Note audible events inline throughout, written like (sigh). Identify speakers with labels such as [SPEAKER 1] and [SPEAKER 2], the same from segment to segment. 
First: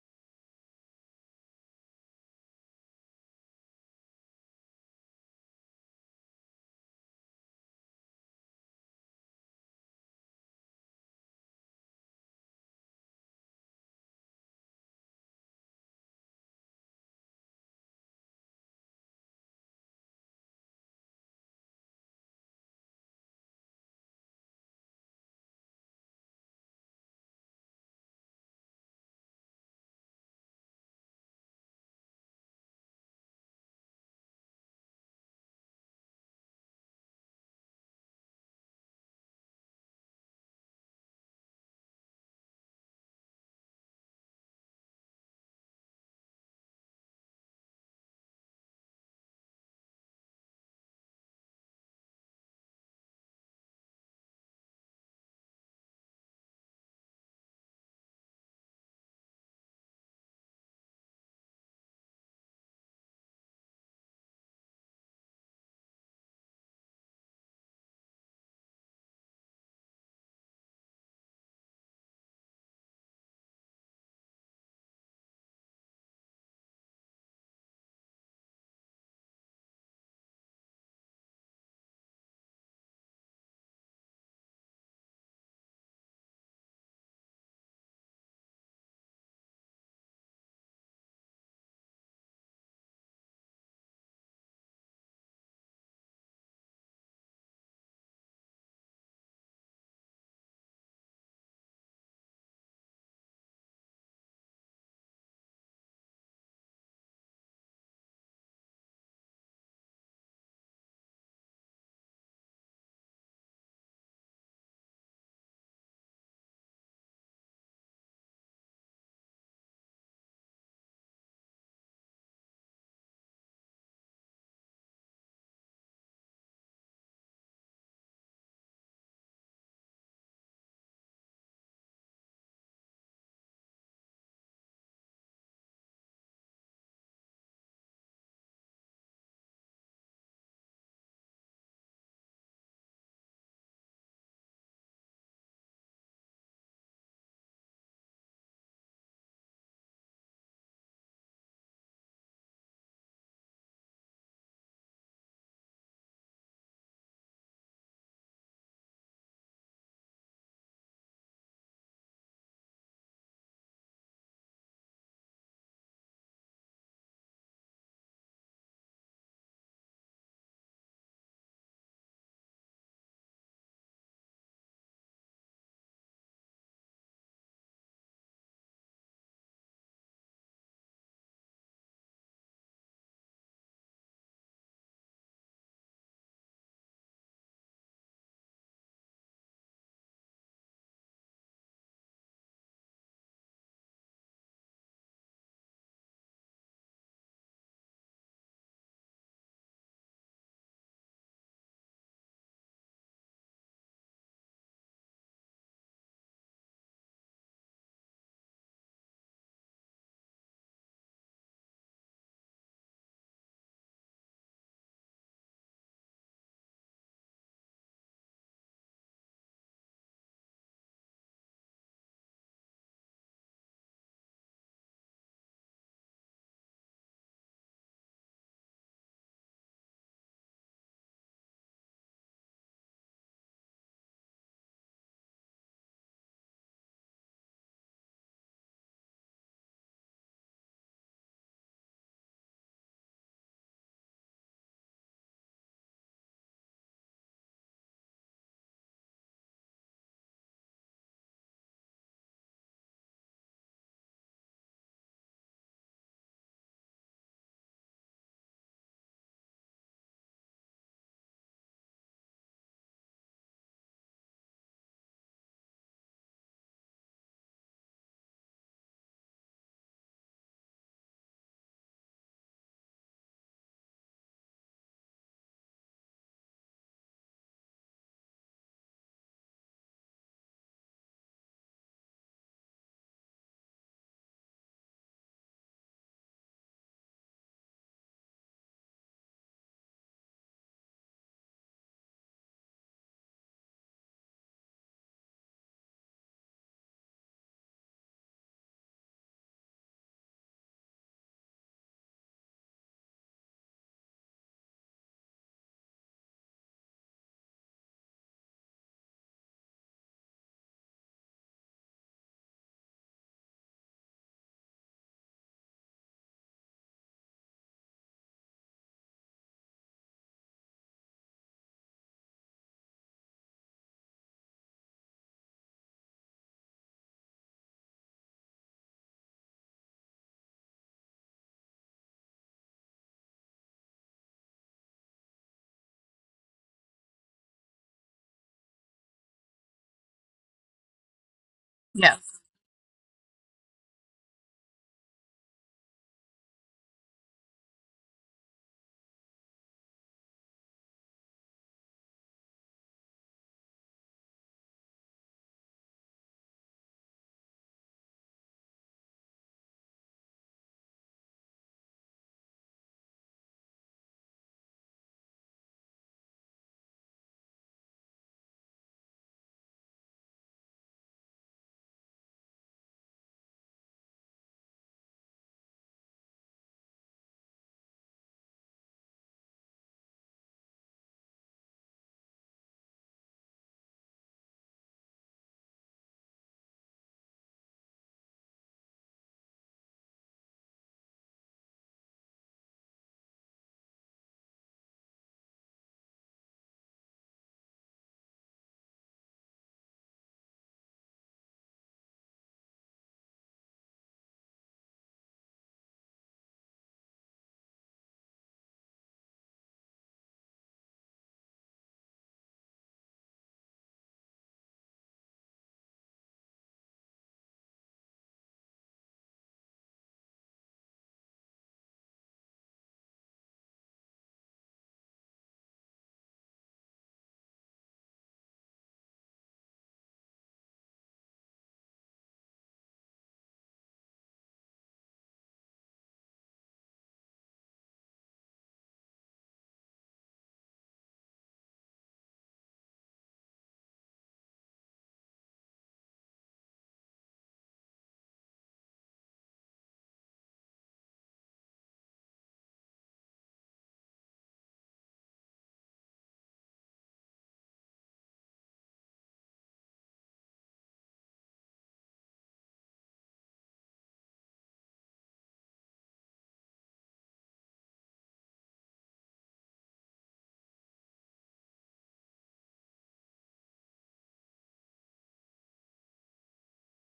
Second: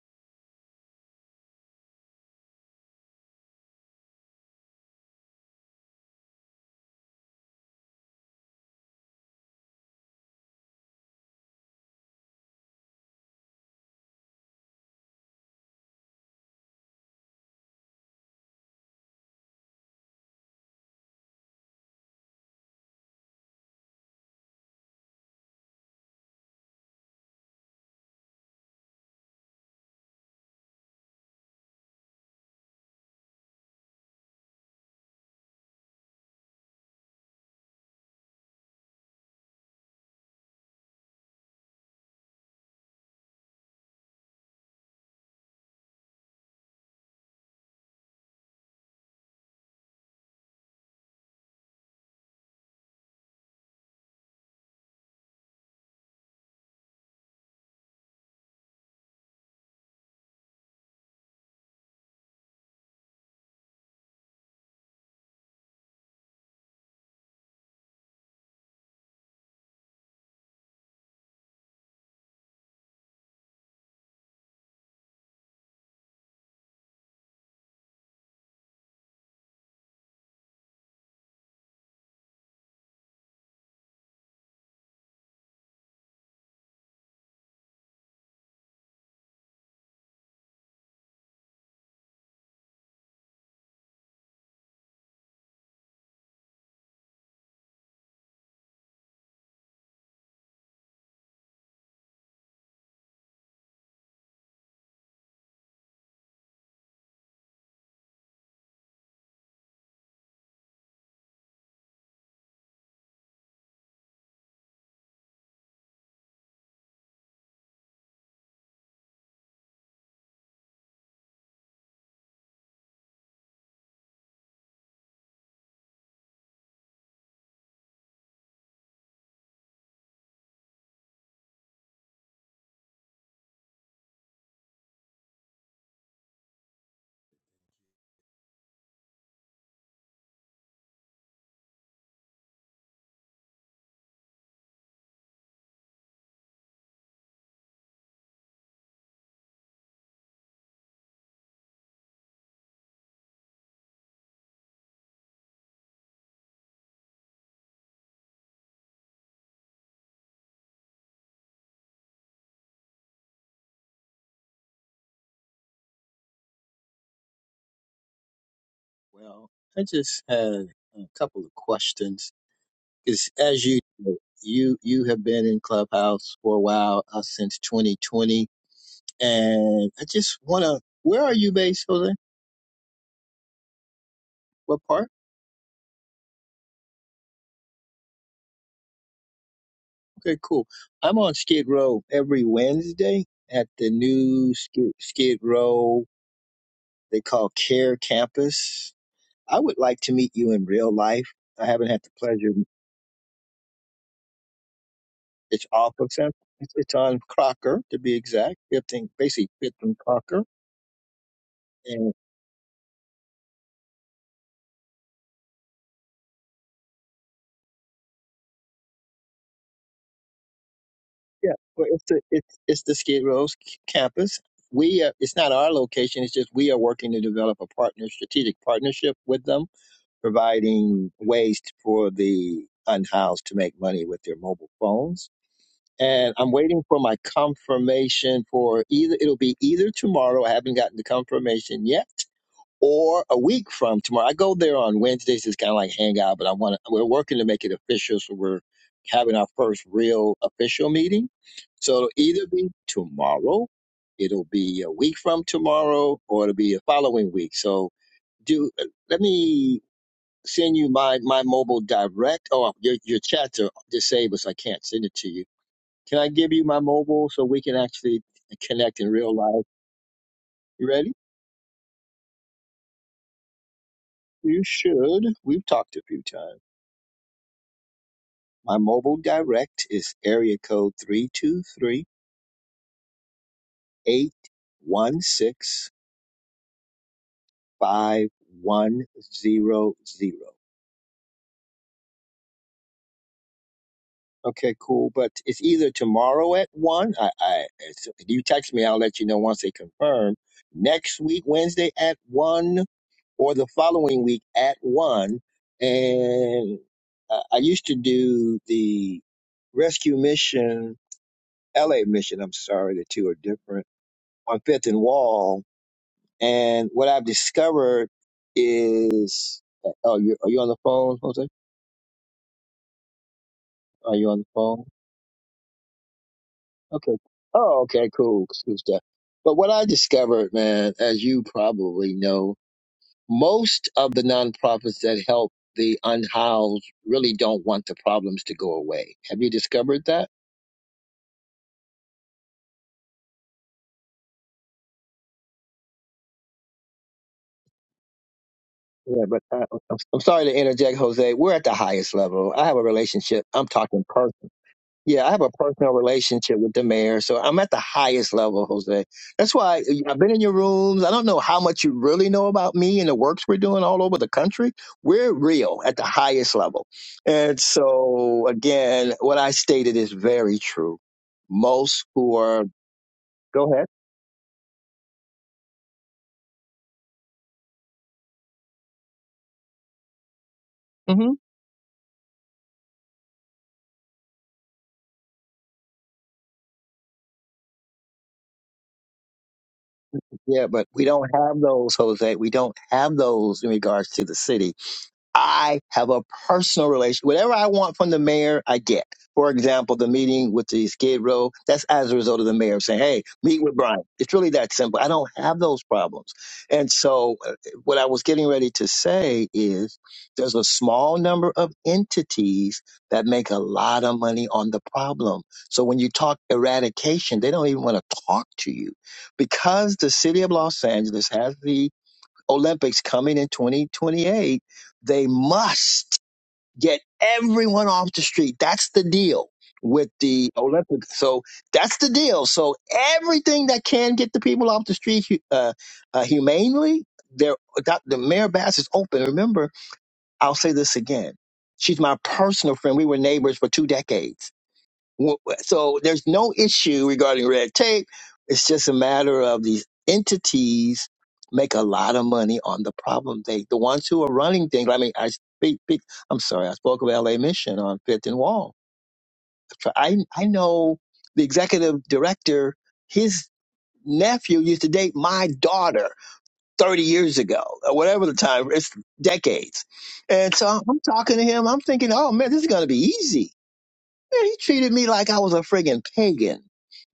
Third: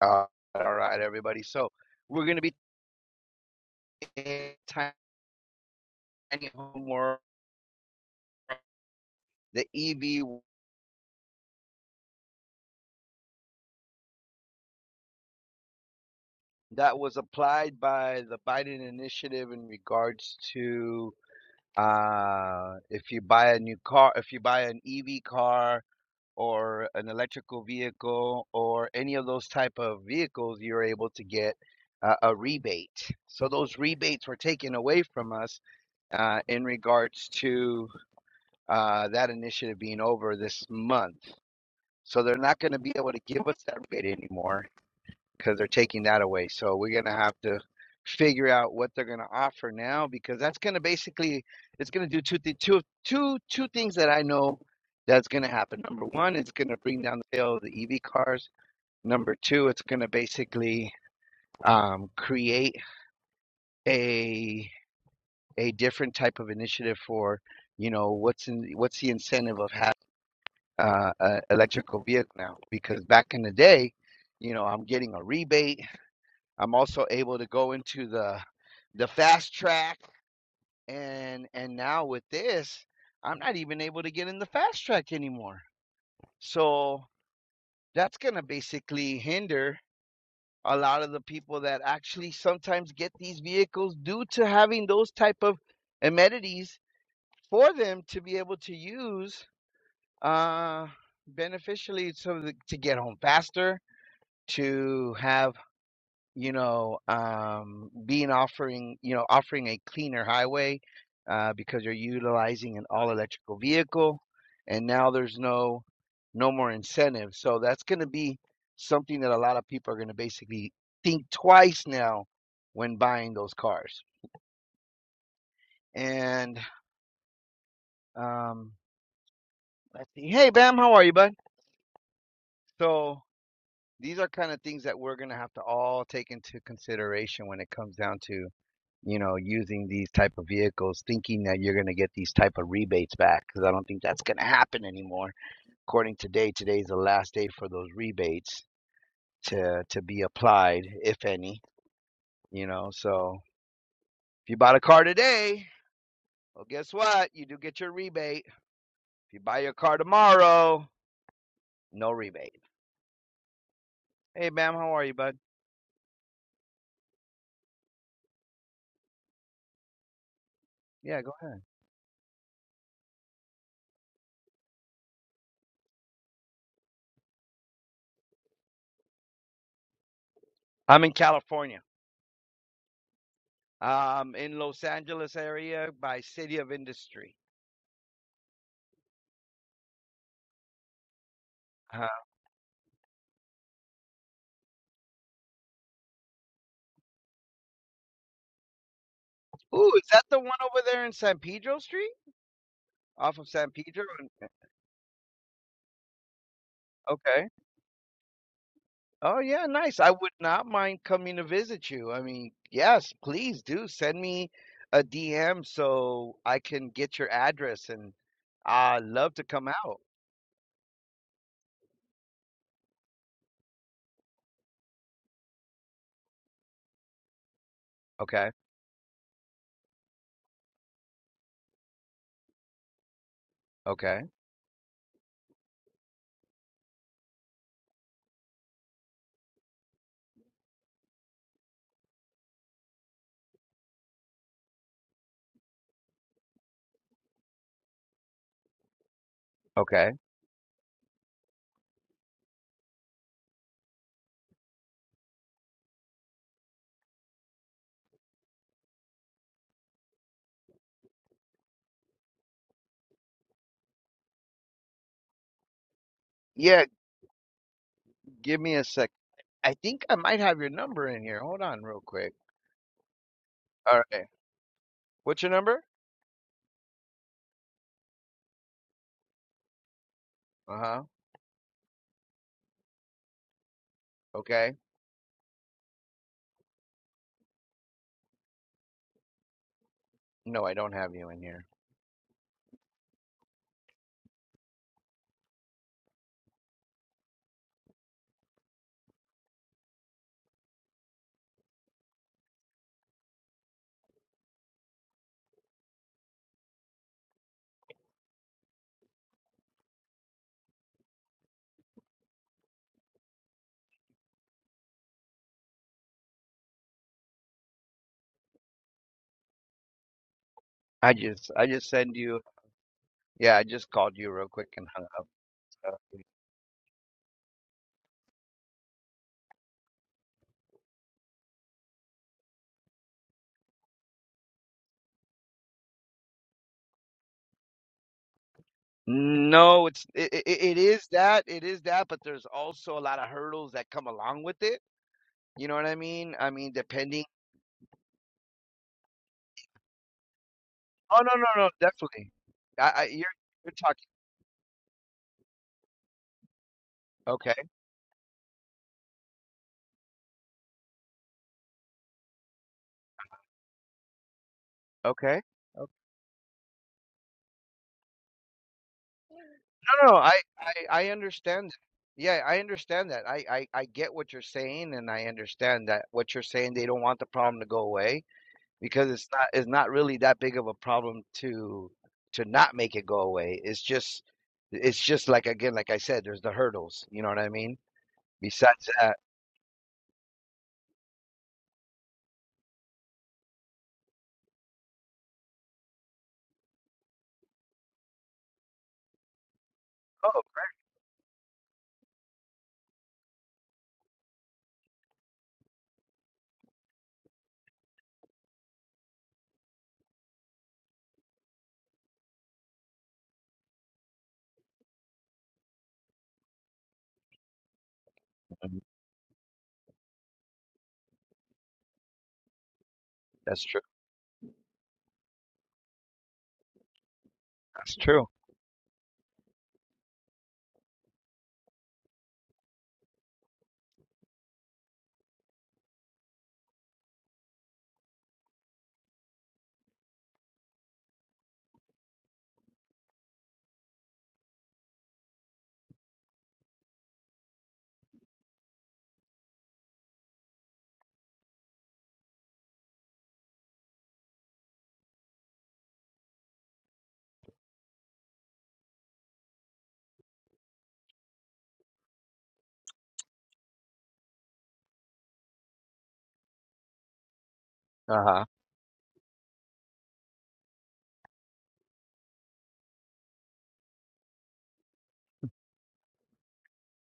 [SPEAKER 1] Uh, all right, everybody. So we're going to be in tiny homework, the EV that was applied by the Biden initiative in regards to uh, if you buy a new car, if you buy an EV car or an electrical vehicle or any of those type of vehicles, you're able to get uh, a rebate. So those rebates were taken away from us uh, in regards to uh, that initiative being over this month. So they're not going to be able to give us that rate anymore because they're taking that away. So we're going to have to figure out what they're going to offer now because that's going to basically it's going to do two, th- two, two, two things that I know that's going to happen. Number one, it's going to bring down the sale of the EV cars. Number two, it's going to basically um, create a a different type of initiative for you know what's in what's the incentive of having uh, uh, electrical vehicle now because back in the day, you know, I'm getting a rebate. I'm also able to go into the the fast track, and and now with this, I'm not even able to get in the fast track anymore. So that's gonna basically hinder a lot of the people that actually sometimes get these vehicles due to having those type of amenities for them to be able to use uh beneficially so that, to get home faster to have you know um, being offering you know offering a cleaner highway uh, because you're utilizing an all electrical vehicle and now there's no no more incentive so that's going to be something that a lot of people are going to basically think twice now when buying those cars and um, let's see hey bam how are you bud so these are kind of things that we're going to have to all take into consideration when it comes down to you know, using these type of vehicles, thinking that you're going to get these type of rebates back, because I don't think that's going to happen anymore. According to today, today's the last day for those rebates to to be applied, if any. You know, so if you bought a car today, well, guess what? You do get your rebate. If you buy your car tomorrow, no rebate. Hey, Bam, how are you, bud?
[SPEAKER 2] Well, I just had a
[SPEAKER 1] Yeah, go
[SPEAKER 2] couple
[SPEAKER 1] ahead.
[SPEAKER 2] of questions because, as you know, you you have been in Clubhouse for a while uh, since 2020, and I just want to.
[SPEAKER 1] I'm in
[SPEAKER 2] Where are you
[SPEAKER 1] California.
[SPEAKER 2] based, Jose?
[SPEAKER 1] Um, in
[SPEAKER 2] What
[SPEAKER 1] Los
[SPEAKER 2] part?
[SPEAKER 1] Angeles area by City of Industry.
[SPEAKER 2] Okay, cool. I'm on Skid Row
[SPEAKER 1] Uh,
[SPEAKER 2] every Wednesday at the new Skid, Skid Row they call Care Campus. I would
[SPEAKER 1] ooh,
[SPEAKER 2] like
[SPEAKER 1] is
[SPEAKER 2] to
[SPEAKER 1] that
[SPEAKER 2] meet
[SPEAKER 1] the one
[SPEAKER 2] you in
[SPEAKER 1] over
[SPEAKER 2] real
[SPEAKER 1] there in
[SPEAKER 2] life.
[SPEAKER 1] San
[SPEAKER 2] I
[SPEAKER 1] Pedro
[SPEAKER 2] haven't had
[SPEAKER 1] Street?
[SPEAKER 2] the pleasure.
[SPEAKER 1] Off of San Pedro and eh,
[SPEAKER 2] It's off of San. It's it's on
[SPEAKER 1] okay.
[SPEAKER 2] Crocker to be exact. 15,
[SPEAKER 1] Oh
[SPEAKER 2] basically
[SPEAKER 1] yeah,
[SPEAKER 2] 15
[SPEAKER 1] nice. I would
[SPEAKER 2] Crocker
[SPEAKER 1] not mind coming to visit you.
[SPEAKER 2] And
[SPEAKER 1] I mean, yes, please do send me a DM so I can get your address and I love to come out.
[SPEAKER 2] yeah, well, it's the it's it's the Skid Row's c- campus. We are, it's not our location. It's just we are working to develop a partner,
[SPEAKER 1] Okay.
[SPEAKER 2] strategic partnership with them, providing ways t- for the unhoused to make money with
[SPEAKER 1] Okay.
[SPEAKER 2] their mobile phones. And I'm waiting for my confirmation for either. It'll be either tomorrow. I haven't gotten the confirmation yet, or a week from tomorrow. I go there on Wednesdays. It's kind of like hang out, but I want to. We're working to make it official, so we're having our first
[SPEAKER 1] Okay.
[SPEAKER 2] real official meeting. So it'll either be tomorrow, it'll be a week from tomorrow, or it'll be a following week. So do let me send you my my mobile direct. Oh, your your chats are disabled, so I can't send it to you. Can I give you my
[SPEAKER 1] Yeah,
[SPEAKER 2] mobile so we can actually
[SPEAKER 1] give me a
[SPEAKER 2] connect in
[SPEAKER 1] sec.
[SPEAKER 2] real life?
[SPEAKER 1] I think I might have your
[SPEAKER 2] You
[SPEAKER 1] number
[SPEAKER 2] ready?
[SPEAKER 1] in here. Hold on real quick. All right.
[SPEAKER 2] You should.
[SPEAKER 1] What's your
[SPEAKER 2] We've
[SPEAKER 1] number?
[SPEAKER 2] talked a few times. My mobile direct is area code
[SPEAKER 1] Uh-huh.
[SPEAKER 2] three two three eight
[SPEAKER 1] Okay.
[SPEAKER 2] one six five one zero zero.
[SPEAKER 1] No, I don't have you in here.
[SPEAKER 2] Okay, cool. But it's either tomorrow at 1. I, I, it's- you text me, I'll let you know once they confirm. Next week, Wednesday at 1 or the following week at 1. And uh, I used to do the rescue mission, LA mission, I'm sorry, the two are different, on Fifth and Wall And what I've discovered is, oh, you are you on the
[SPEAKER 1] I
[SPEAKER 2] phone, Jose?
[SPEAKER 1] just I just send you. Yeah, I just called
[SPEAKER 2] Are you
[SPEAKER 1] you
[SPEAKER 2] on the
[SPEAKER 1] real quick
[SPEAKER 2] phone?
[SPEAKER 1] and hung up. So.
[SPEAKER 2] Okay. Oh, okay, cool. Excuse that. But what I discovered, man, as you probably know, most of the nonprofits that help the unhoused really don't want the problems to go away. Have you
[SPEAKER 1] No,
[SPEAKER 2] discovered
[SPEAKER 1] it's
[SPEAKER 2] that?
[SPEAKER 1] it, it, it is that it is that, but
[SPEAKER 3] Yes.
[SPEAKER 1] there's also a lot of hurdles that come along with it. You know what I mean? I mean, depending.
[SPEAKER 2] Yeah, but I, I'm I'm sorry to interject,
[SPEAKER 1] Oh no,
[SPEAKER 2] Jose.
[SPEAKER 1] no,
[SPEAKER 2] We're at
[SPEAKER 1] no,
[SPEAKER 2] the highest
[SPEAKER 1] definitely.
[SPEAKER 2] level. I have a
[SPEAKER 1] I, I you're
[SPEAKER 2] relationship. I'm
[SPEAKER 1] you're
[SPEAKER 2] talking
[SPEAKER 1] talking.
[SPEAKER 2] personal. Yeah, I have a personal relationship with the mayor, so
[SPEAKER 1] Okay,
[SPEAKER 2] I'm at the highest level, Jose. That's why I've been in your rooms. I don't know how much you really know about me and the works we're doing all over the country. We're
[SPEAKER 1] okay.
[SPEAKER 2] real
[SPEAKER 1] okay.
[SPEAKER 2] at the highest level. And so, again, what I stated
[SPEAKER 1] No,
[SPEAKER 2] is
[SPEAKER 1] no, I,
[SPEAKER 2] very
[SPEAKER 1] I
[SPEAKER 2] true.
[SPEAKER 1] I understand. that.
[SPEAKER 2] Most who
[SPEAKER 1] Yeah, I
[SPEAKER 2] are,
[SPEAKER 1] understand that. I, I
[SPEAKER 2] go ahead.
[SPEAKER 1] I get what you're saying, and I understand that what you're saying. They don't want the problem to go away. because it's not it's not really that big of a problem
[SPEAKER 2] hmm
[SPEAKER 1] to to not make it go away. It's just it's just like again, like I said, there's the hurdles. You know what I mean? Besides that,
[SPEAKER 2] Yeah, but we don't have those, Jose. We don't have those in regards to the city I have a personal relation. Whatever I want from the mayor, I get. For example, the
[SPEAKER 1] oh,
[SPEAKER 2] meeting with the Skid Row, that's as a result of the mayor saying, hey, meet with Brian. It's really that simple. I don't have those problems. And so, uh, what I was getting ready to say is there's a small number of entities that make a lot of money on the problem. So, when you talk eradication, they don't even want to talk to
[SPEAKER 1] mhm,
[SPEAKER 2] you because the city of Los Angeles has the Olympics coming in
[SPEAKER 1] that's true.
[SPEAKER 2] 2028, they must get everyone
[SPEAKER 1] That's
[SPEAKER 2] off the
[SPEAKER 1] true.
[SPEAKER 2] street. That's the deal with the Olympics. So that's the deal. So everything that can get the people off the street hu- uh, uh, humanely, they're, that, the Mayor Bass is open. Remember, I'll say this again. She's my personal friend. We were neighbors for two decades W- w- So there's no issue regarding red tape. It's just a matter of these entities make a lot of money on the problem. They, the ones who are running things. I mean, I speak, speak- I'm sorry, I spoke of LA Mission on Fifth and Wall. I, I know the executive director, his nephew used to date my daughter 30 years ago or
[SPEAKER 1] Uh
[SPEAKER 2] whatever the
[SPEAKER 1] huh.
[SPEAKER 2] time, it's decades. And so I'm talking to him. I'm thinking, oh man, this is going to be easy Man, he treated me like I was a friggin' pagan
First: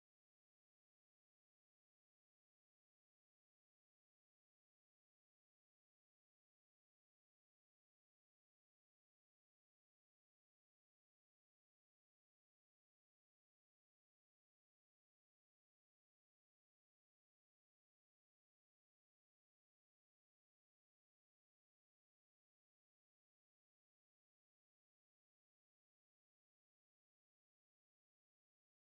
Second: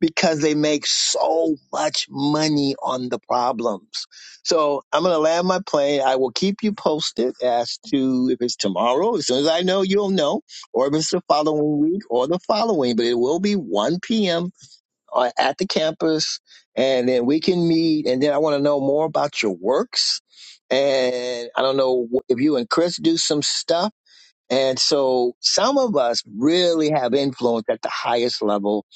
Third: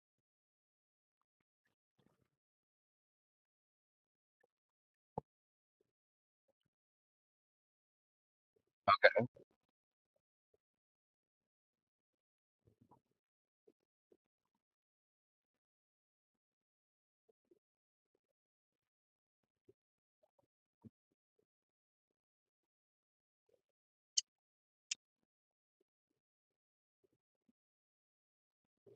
[SPEAKER 2] because they make so much money on the problems. So I'm gonna land my plane. I will keep you posted as to if it's tomorrow. As soon as I know, you'll know, or if it's the following week or the following. But it will be 1 p.m. uh, at the campus, and then we can meet. And then I want to know more about your works. And I don't know wh- if you and Chris do some stuff and so some of us really have influence at the highest level.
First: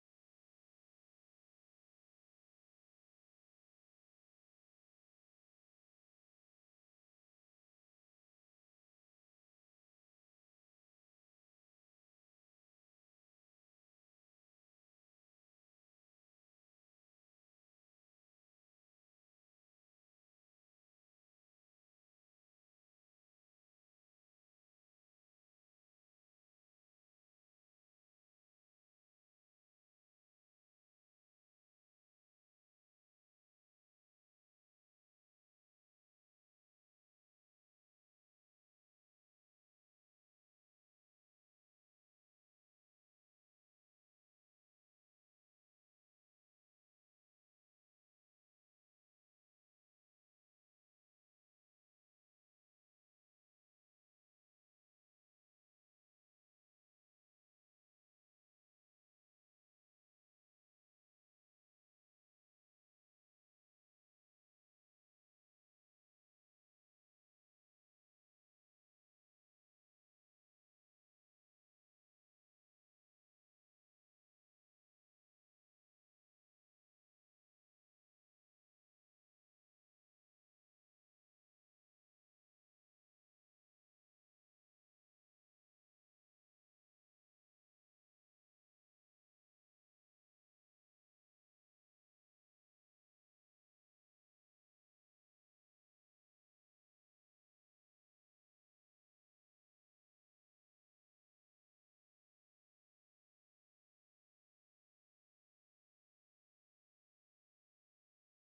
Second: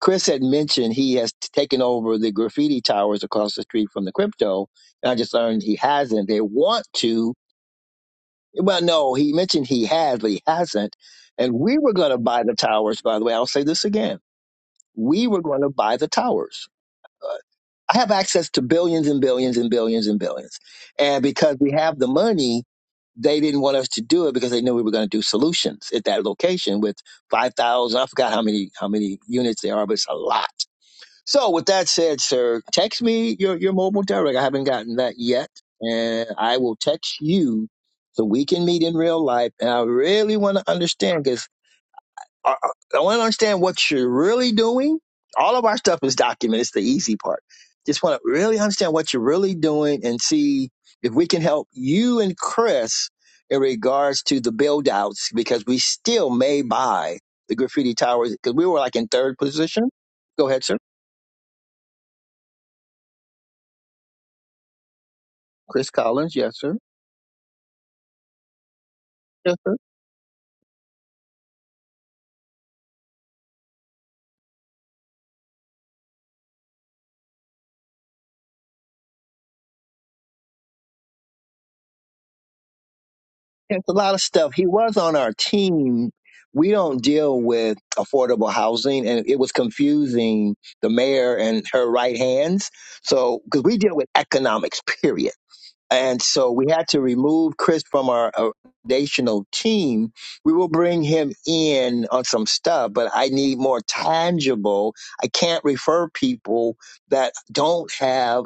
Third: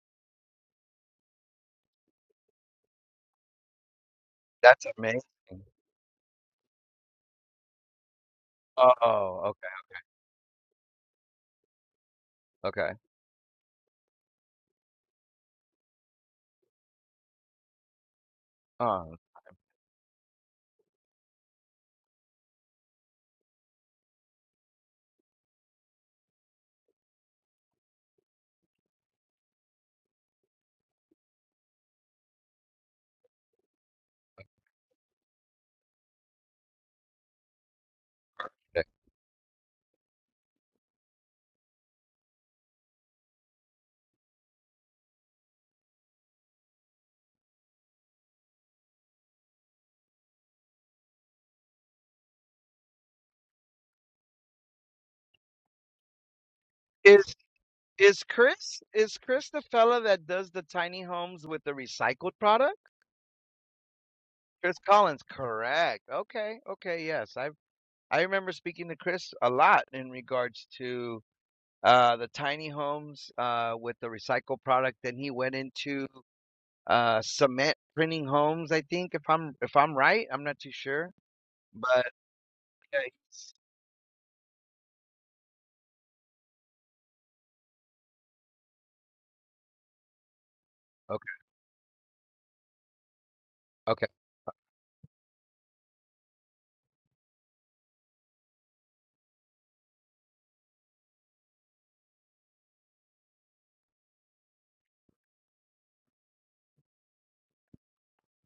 [SPEAKER 2] Chris had mentioned he has taken over the graffiti towers across the street from the crypto.
[SPEAKER 1] That's
[SPEAKER 2] And I
[SPEAKER 1] amazing.
[SPEAKER 2] just learned he hasn't. They want to. Well,
[SPEAKER 1] Oh,
[SPEAKER 2] no, he
[SPEAKER 1] oh,
[SPEAKER 2] mentioned
[SPEAKER 1] okay,
[SPEAKER 2] he has, but he hasn't. And we were going to buy the
[SPEAKER 1] okay.
[SPEAKER 2] towers, by the way. I'll say this again. We were going to buy the towers I have access to billions
[SPEAKER 1] Oh,
[SPEAKER 2] and billions and billions and billions. And because we have the money, they didn't want us to do it because they knew we were going to do solutions at that location with 5,000. I forgot how many, how many units there are, but it's a lot. So with that said, sir, text me your, your mobile direct. I haven't gotten that yet. And I will text you so we can meet
[SPEAKER 1] okay.
[SPEAKER 2] in real life. And I really want to understand because. I, I I want to understand what you're really doing. All of our stuff is documented. It's the easy part. Just want to really understand what you're really doing and see if we can help you and Chris in regards to the build outs because we still may buy
[SPEAKER 1] Is
[SPEAKER 2] the graffiti
[SPEAKER 1] is
[SPEAKER 2] towers because we were
[SPEAKER 1] Chris
[SPEAKER 2] like in
[SPEAKER 1] is
[SPEAKER 2] third
[SPEAKER 1] Chris the
[SPEAKER 2] position.
[SPEAKER 1] fella that
[SPEAKER 2] Go
[SPEAKER 1] does the
[SPEAKER 2] ahead, sir.
[SPEAKER 1] tiny homes with the recycled product? Chris Collins,
[SPEAKER 2] Chris
[SPEAKER 1] correct.
[SPEAKER 2] Collins. Yes,
[SPEAKER 1] Okay, okay, yes. I I remember speaking to Chris a
[SPEAKER 2] sir.
[SPEAKER 1] lot in regards to uh, the tiny homes uh, with the recycled product. Then he went into uh, cement printing homes. I think if I'm if I'm right, I'm not too sure. But yeah, he's-
[SPEAKER 2] It's a lot of stuff. He was on our team. We don't deal with affordable housing, and it was confusing the
[SPEAKER 1] okay,
[SPEAKER 2] mayor and her right hands. So, because we deal with
[SPEAKER 1] okay,
[SPEAKER 2] economics, (laughs) period. And so we had to remove Chris from our uh, foundational team. We will bring him in on some stuff, but I need more tangible. I can't refer people that don't have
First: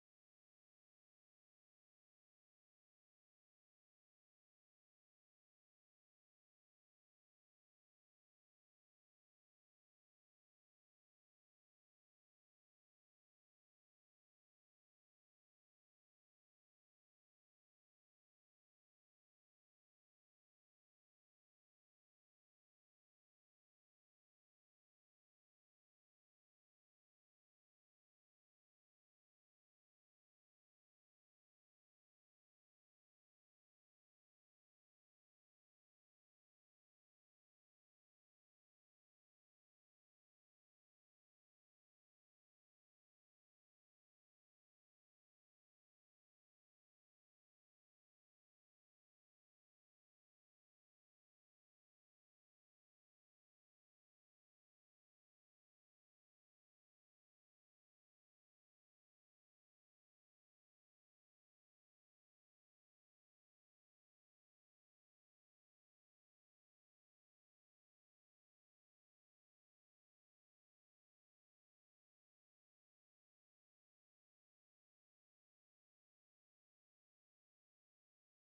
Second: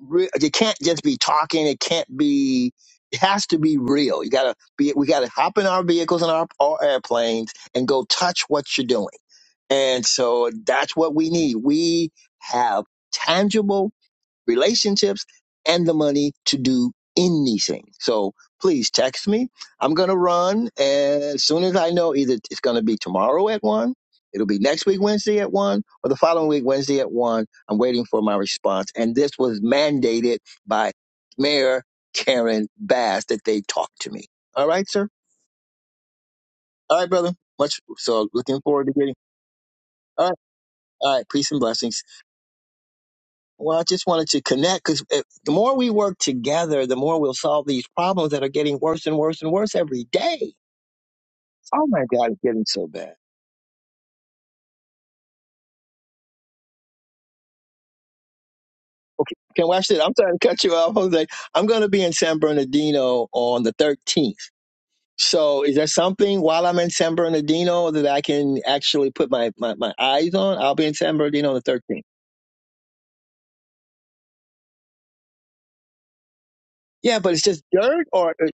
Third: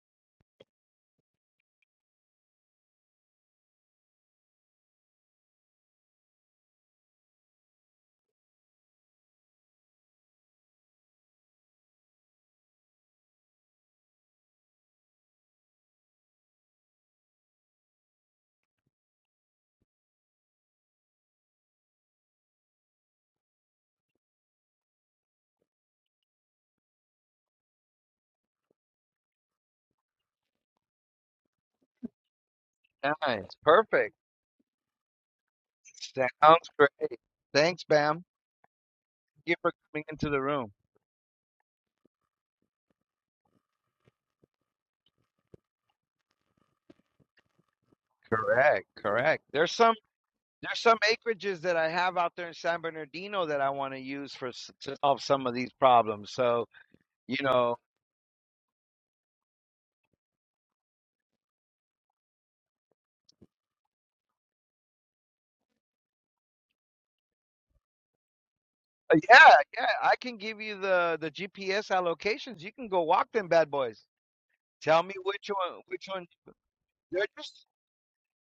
[SPEAKER 2] re- you can't just be talking. It can't be. It has to be real. You gotta be. We gotta hop in our vehicles and our, our airplanes and go touch what you're doing. And so that's what we need. We have tangible relationships and the money to do anything. So please text me. I'm going to run as soon as I know either it's going to be tomorrow at one, it'll be next week, Wednesday at one, or the following week, Wednesday at one. I'm waiting for my response. And this was mandated by Mayor Karen Bass that
[SPEAKER 1] nice,
[SPEAKER 2] they talk to
[SPEAKER 1] perfect.
[SPEAKER 2] me. All right, sir.
[SPEAKER 1] Sounds
[SPEAKER 2] All right,
[SPEAKER 1] great.
[SPEAKER 2] brother. Much
[SPEAKER 1] Thanks, Bam.
[SPEAKER 2] so looking forward to getting.
[SPEAKER 1] Thank you for coming
[SPEAKER 2] All
[SPEAKER 1] into
[SPEAKER 2] right.
[SPEAKER 1] the room.
[SPEAKER 2] All right. Peace and blessings. Well, I just wanted to connect because the more we work together, the more we'll solve these problems that are getting
[SPEAKER 1] Correct,
[SPEAKER 2] worse and worse
[SPEAKER 1] correct.
[SPEAKER 2] and
[SPEAKER 1] There's
[SPEAKER 2] worse
[SPEAKER 1] some
[SPEAKER 2] every day.
[SPEAKER 1] there's some acreages that
[SPEAKER 2] Oh
[SPEAKER 1] I
[SPEAKER 2] my
[SPEAKER 1] have
[SPEAKER 2] God,
[SPEAKER 1] out
[SPEAKER 2] it's
[SPEAKER 1] there in
[SPEAKER 2] getting
[SPEAKER 1] San
[SPEAKER 2] so bad.
[SPEAKER 1] Bernardino that I want to use for s- to solve some of these problems. So you know.
[SPEAKER 2] Okay, can watch it. I'm trying to cut you off, Jose. I'm going to be in San Bernardino on the 13th. So, is there something while I'm in San Bernardino that I can actually
[SPEAKER 1] Uh,
[SPEAKER 2] put my,
[SPEAKER 1] Yeah,
[SPEAKER 2] my,
[SPEAKER 1] yeah.
[SPEAKER 2] my
[SPEAKER 1] I
[SPEAKER 2] eyes
[SPEAKER 1] can
[SPEAKER 2] on?
[SPEAKER 1] give
[SPEAKER 2] I'll
[SPEAKER 1] you
[SPEAKER 2] be in San
[SPEAKER 1] the the
[SPEAKER 2] Bernardino on the
[SPEAKER 1] GPS
[SPEAKER 2] 13th.
[SPEAKER 1] allocations. You can go walk them bad boys. Tell me which one, which one.
[SPEAKER 2] Yeah,
[SPEAKER 1] They're
[SPEAKER 2] but it's just
[SPEAKER 1] just
[SPEAKER 2] dirt, or or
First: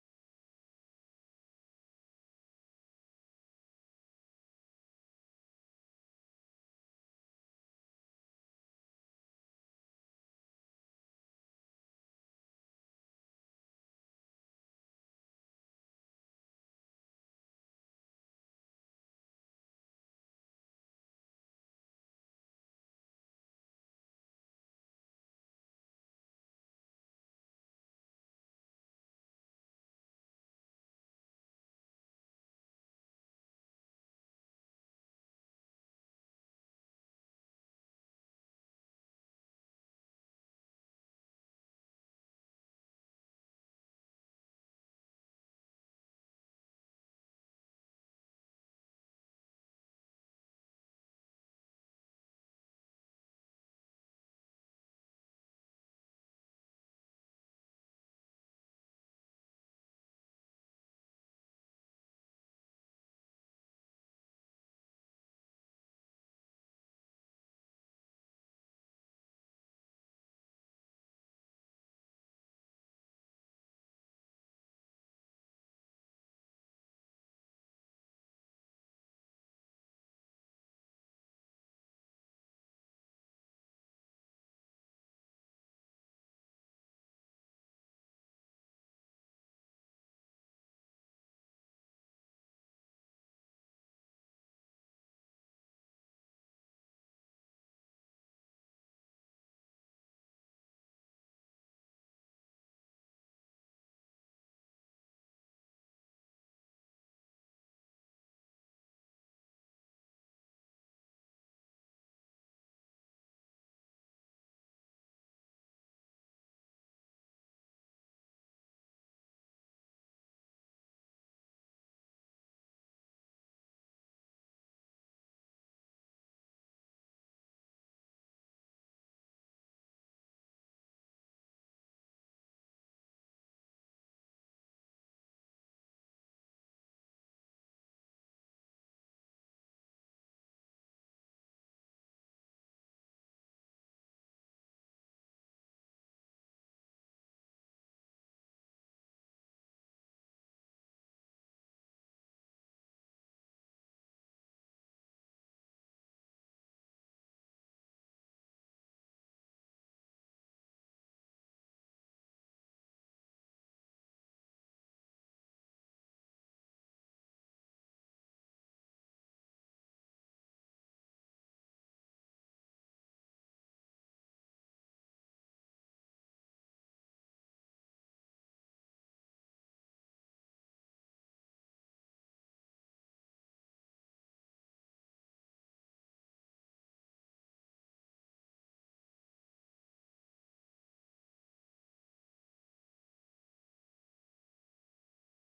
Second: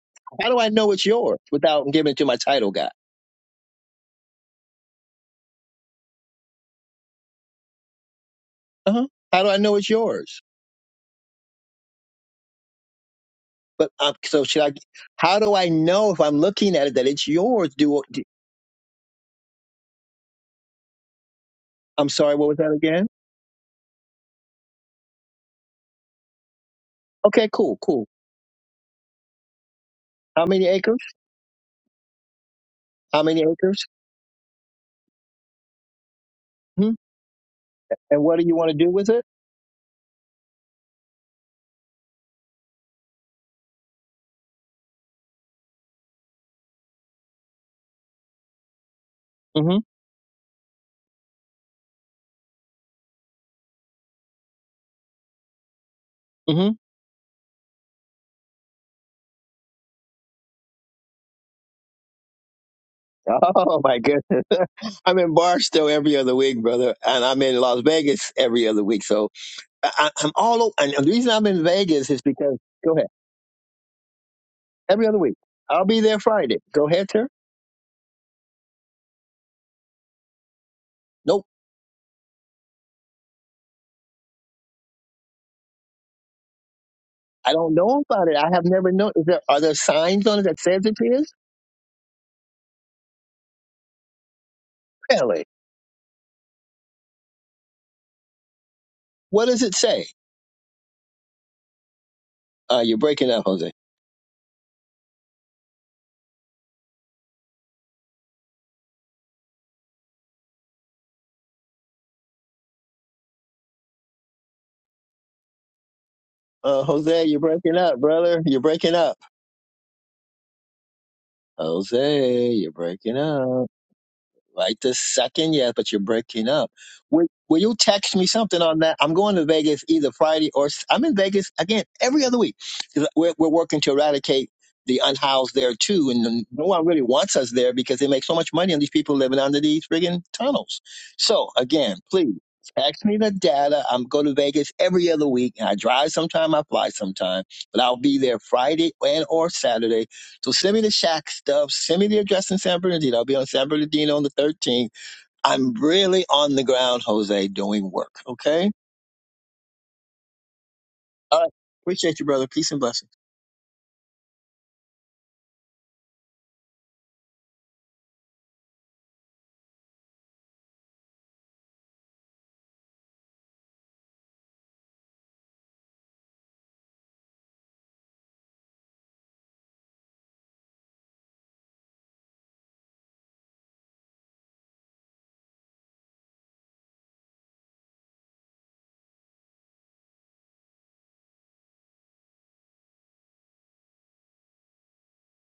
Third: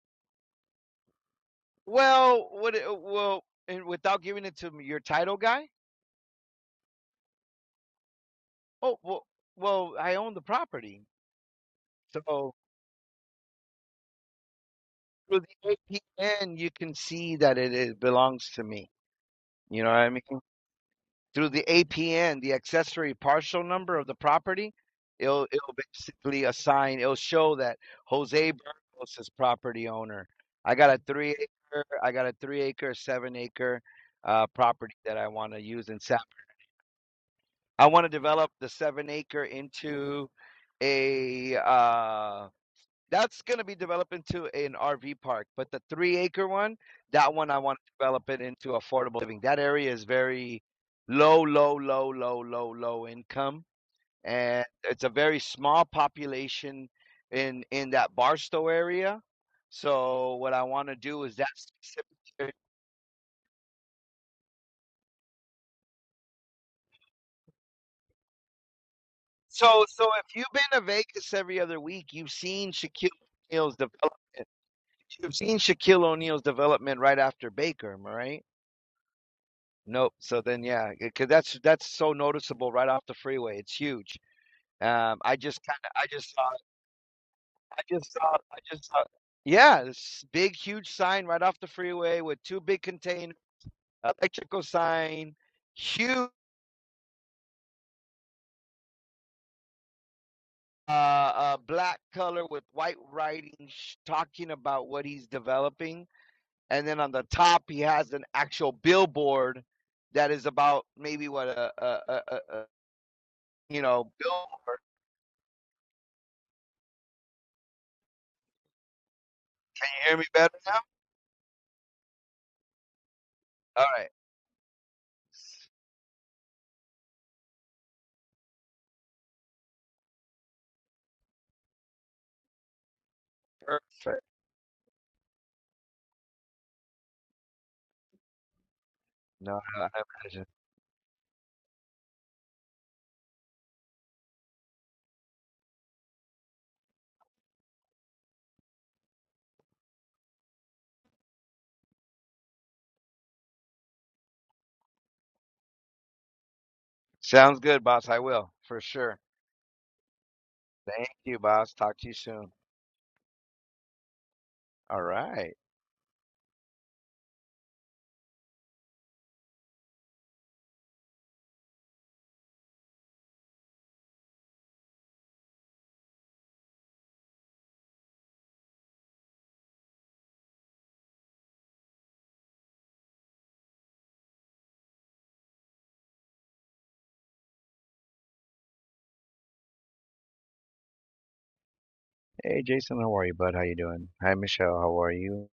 [SPEAKER 2] how do I know it's yours without giving it to my
[SPEAKER 1] well,
[SPEAKER 2] title
[SPEAKER 1] what? it-
[SPEAKER 2] guy?
[SPEAKER 1] Well, and without giving it to m- your title guy.
[SPEAKER 2] Uh
[SPEAKER 1] Oh,
[SPEAKER 2] huh.
[SPEAKER 1] well,
[SPEAKER 2] How do I know it's
[SPEAKER 1] well, I own
[SPEAKER 2] yours?
[SPEAKER 1] the property, so
[SPEAKER 2] But um, so should I? How
[SPEAKER 1] through
[SPEAKER 2] do I
[SPEAKER 1] the
[SPEAKER 2] know if I'm
[SPEAKER 1] APN, you
[SPEAKER 2] looking at it
[SPEAKER 1] can
[SPEAKER 2] that it's
[SPEAKER 1] see that
[SPEAKER 2] yours?
[SPEAKER 1] it, it
[SPEAKER 2] Do, do
[SPEAKER 1] belongs to me. You know what I mean? through the
[SPEAKER 2] I'm sorry,
[SPEAKER 1] APN,
[SPEAKER 2] what
[SPEAKER 1] the
[SPEAKER 2] was that again?
[SPEAKER 1] accessory partial number of the property, it'll it'll basically assign, it'll
[SPEAKER 2] Okay,
[SPEAKER 1] show
[SPEAKER 2] cool,
[SPEAKER 1] that
[SPEAKER 2] cool.
[SPEAKER 1] Jose Burgos is property owner.
[SPEAKER 2] How many
[SPEAKER 1] I got
[SPEAKER 2] acres?
[SPEAKER 1] a three acre, I got a three acre,
[SPEAKER 2] How
[SPEAKER 1] seven
[SPEAKER 2] many
[SPEAKER 1] acre
[SPEAKER 2] acres?
[SPEAKER 1] uh property that I want to use in Sap.
[SPEAKER 2] hmm
[SPEAKER 1] I want to
[SPEAKER 2] And what do
[SPEAKER 1] develop
[SPEAKER 2] you
[SPEAKER 1] the
[SPEAKER 2] want to do
[SPEAKER 1] seven
[SPEAKER 2] with it?
[SPEAKER 1] acre into a uh that's going to be developed into an RV park, but the three acre one, that one I want to develop it into affordable living. That
[SPEAKER 2] Mm-hmm.
[SPEAKER 1] area is very low, low, low, low, low, low income, and it's a very small
[SPEAKER 2] Mm-hmm.
[SPEAKER 1] population in in that Barstow area. So what I want to do is that specific. area.
[SPEAKER 2] Oh my goodness! (laughs) I'm in Barstow every other week, brother, and I'm in Las Vegas every other week. So
[SPEAKER 1] So
[SPEAKER 2] I,
[SPEAKER 1] so
[SPEAKER 2] I- I'm
[SPEAKER 1] if you've
[SPEAKER 2] all
[SPEAKER 1] been
[SPEAKER 2] over.
[SPEAKER 1] to
[SPEAKER 2] And the reason
[SPEAKER 1] Vegas
[SPEAKER 2] I'm
[SPEAKER 1] every
[SPEAKER 2] in
[SPEAKER 1] other week,
[SPEAKER 2] Vegas is
[SPEAKER 1] you've
[SPEAKER 2] because
[SPEAKER 1] seen
[SPEAKER 2] go ahead
[SPEAKER 1] Shaquille O'Neal's development.
[SPEAKER 2] every other
[SPEAKER 1] You've
[SPEAKER 2] week.
[SPEAKER 1] seen
[SPEAKER 2] I'll be
[SPEAKER 1] Shaquille
[SPEAKER 2] there
[SPEAKER 1] O'Neal's
[SPEAKER 2] Friday. Go
[SPEAKER 1] development
[SPEAKER 2] ahead,
[SPEAKER 1] right
[SPEAKER 2] sir.
[SPEAKER 1] after Baker, right? Nope. So then, yeah, because
[SPEAKER 2] Nope,
[SPEAKER 1] that's that's so noticeable right off the freeway. It's huge. Um, I just kind of, I just saw,
[SPEAKER 2] I don't
[SPEAKER 1] I
[SPEAKER 2] know
[SPEAKER 1] just
[SPEAKER 2] about it.
[SPEAKER 1] saw,
[SPEAKER 2] I
[SPEAKER 1] I
[SPEAKER 2] have
[SPEAKER 1] just
[SPEAKER 2] never
[SPEAKER 1] saw.
[SPEAKER 2] known. Is there are there
[SPEAKER 1] Yeah, this
[SPEAKER 2] signs on it
[SPEAKER 1] big,
[SPEAKER 2] that says
[SPEAKER 1] huge
[SPEAKER 2] it
[SPEAKER 1] sign
[SPEAKER 2] is?
[SPEAKER 1] right off the freeway with two big containers, electrical sign,
[SPEAKER 2] Really?
[SPEAKER 1] huge,
[SPEAKER 2] What does it say?
[SPEAKER 1] uh, uh, black color with
[SPEAKER 2] Uh, you're
[SPEAKER 1] white
[SPEAKER 2] breaking up,
[SPEAKER 1] writing,
[SPEAKER 2] Jose.
[SPEAKER 1] sh- talking about what he's developing. And then on the top, he has an actual billboard that is about maybe what a, a, a, a, a you know, bill.
[SPEAKER 2] Uh, Jose, you're breaking up, brother. You're breaking up.
[SPEAKER 1] Can you hear me better now?
[SPEAKER 2] Jose, you're breaking up.
[SPEAKER 1] All right.
[SPEAKER 2] right this second. Yeah, but you're breaking up. Will, will you text me something on that? I'm going to Vegas either Friday or s- I'm in Vegas again every other week. 'Cause We're, we're working to
[SPEAKER 1] Perfect.
[SPEAKER 2] eradicate the unhoused there too, and no one really wants us there because they make so much money on these people living
[SPEAKER 1] No,
[SPEAKER 2] under
[SPEAKER 1] I
[SPEAKER 2] these
[SPEAKER 1] I
[SPEAKER 2] friggin'
[SPEAKER 1] imagine.
[SPEAKER 2] tunnels. So again, please. Text me the data. I'm going to Vegas every other week. and I drive sometime, I fly sometime, but I'll be there Friday and or Saturday so send me the shack stuff. Send me the address in San Bernardino. I'll be on San Bernardino on the 13th. I'm really on the ground, Jose,
[SPEAKER 1] Sounds good,
[SPEAKER 2] doing
[SPEAKER 1] boss.
[SPEAKER 2] work.
[SPEAKER 1] I will,
[SPEAKER 2] Okay.
[SPEAKER 1] for sure. Thank you,
[SPEAKER 2] All right.
[SPEAKER 1] boss. Talk to you
[SPEAKER 2] Appreciate you, brother.
[SPEAKER 1] soon.
[SPEAKER 2] Peace and blessings.
[SPEAKER 1] All right. Hey, Jason, how are you, bud? How you doing? Hi, Michelle, how are you?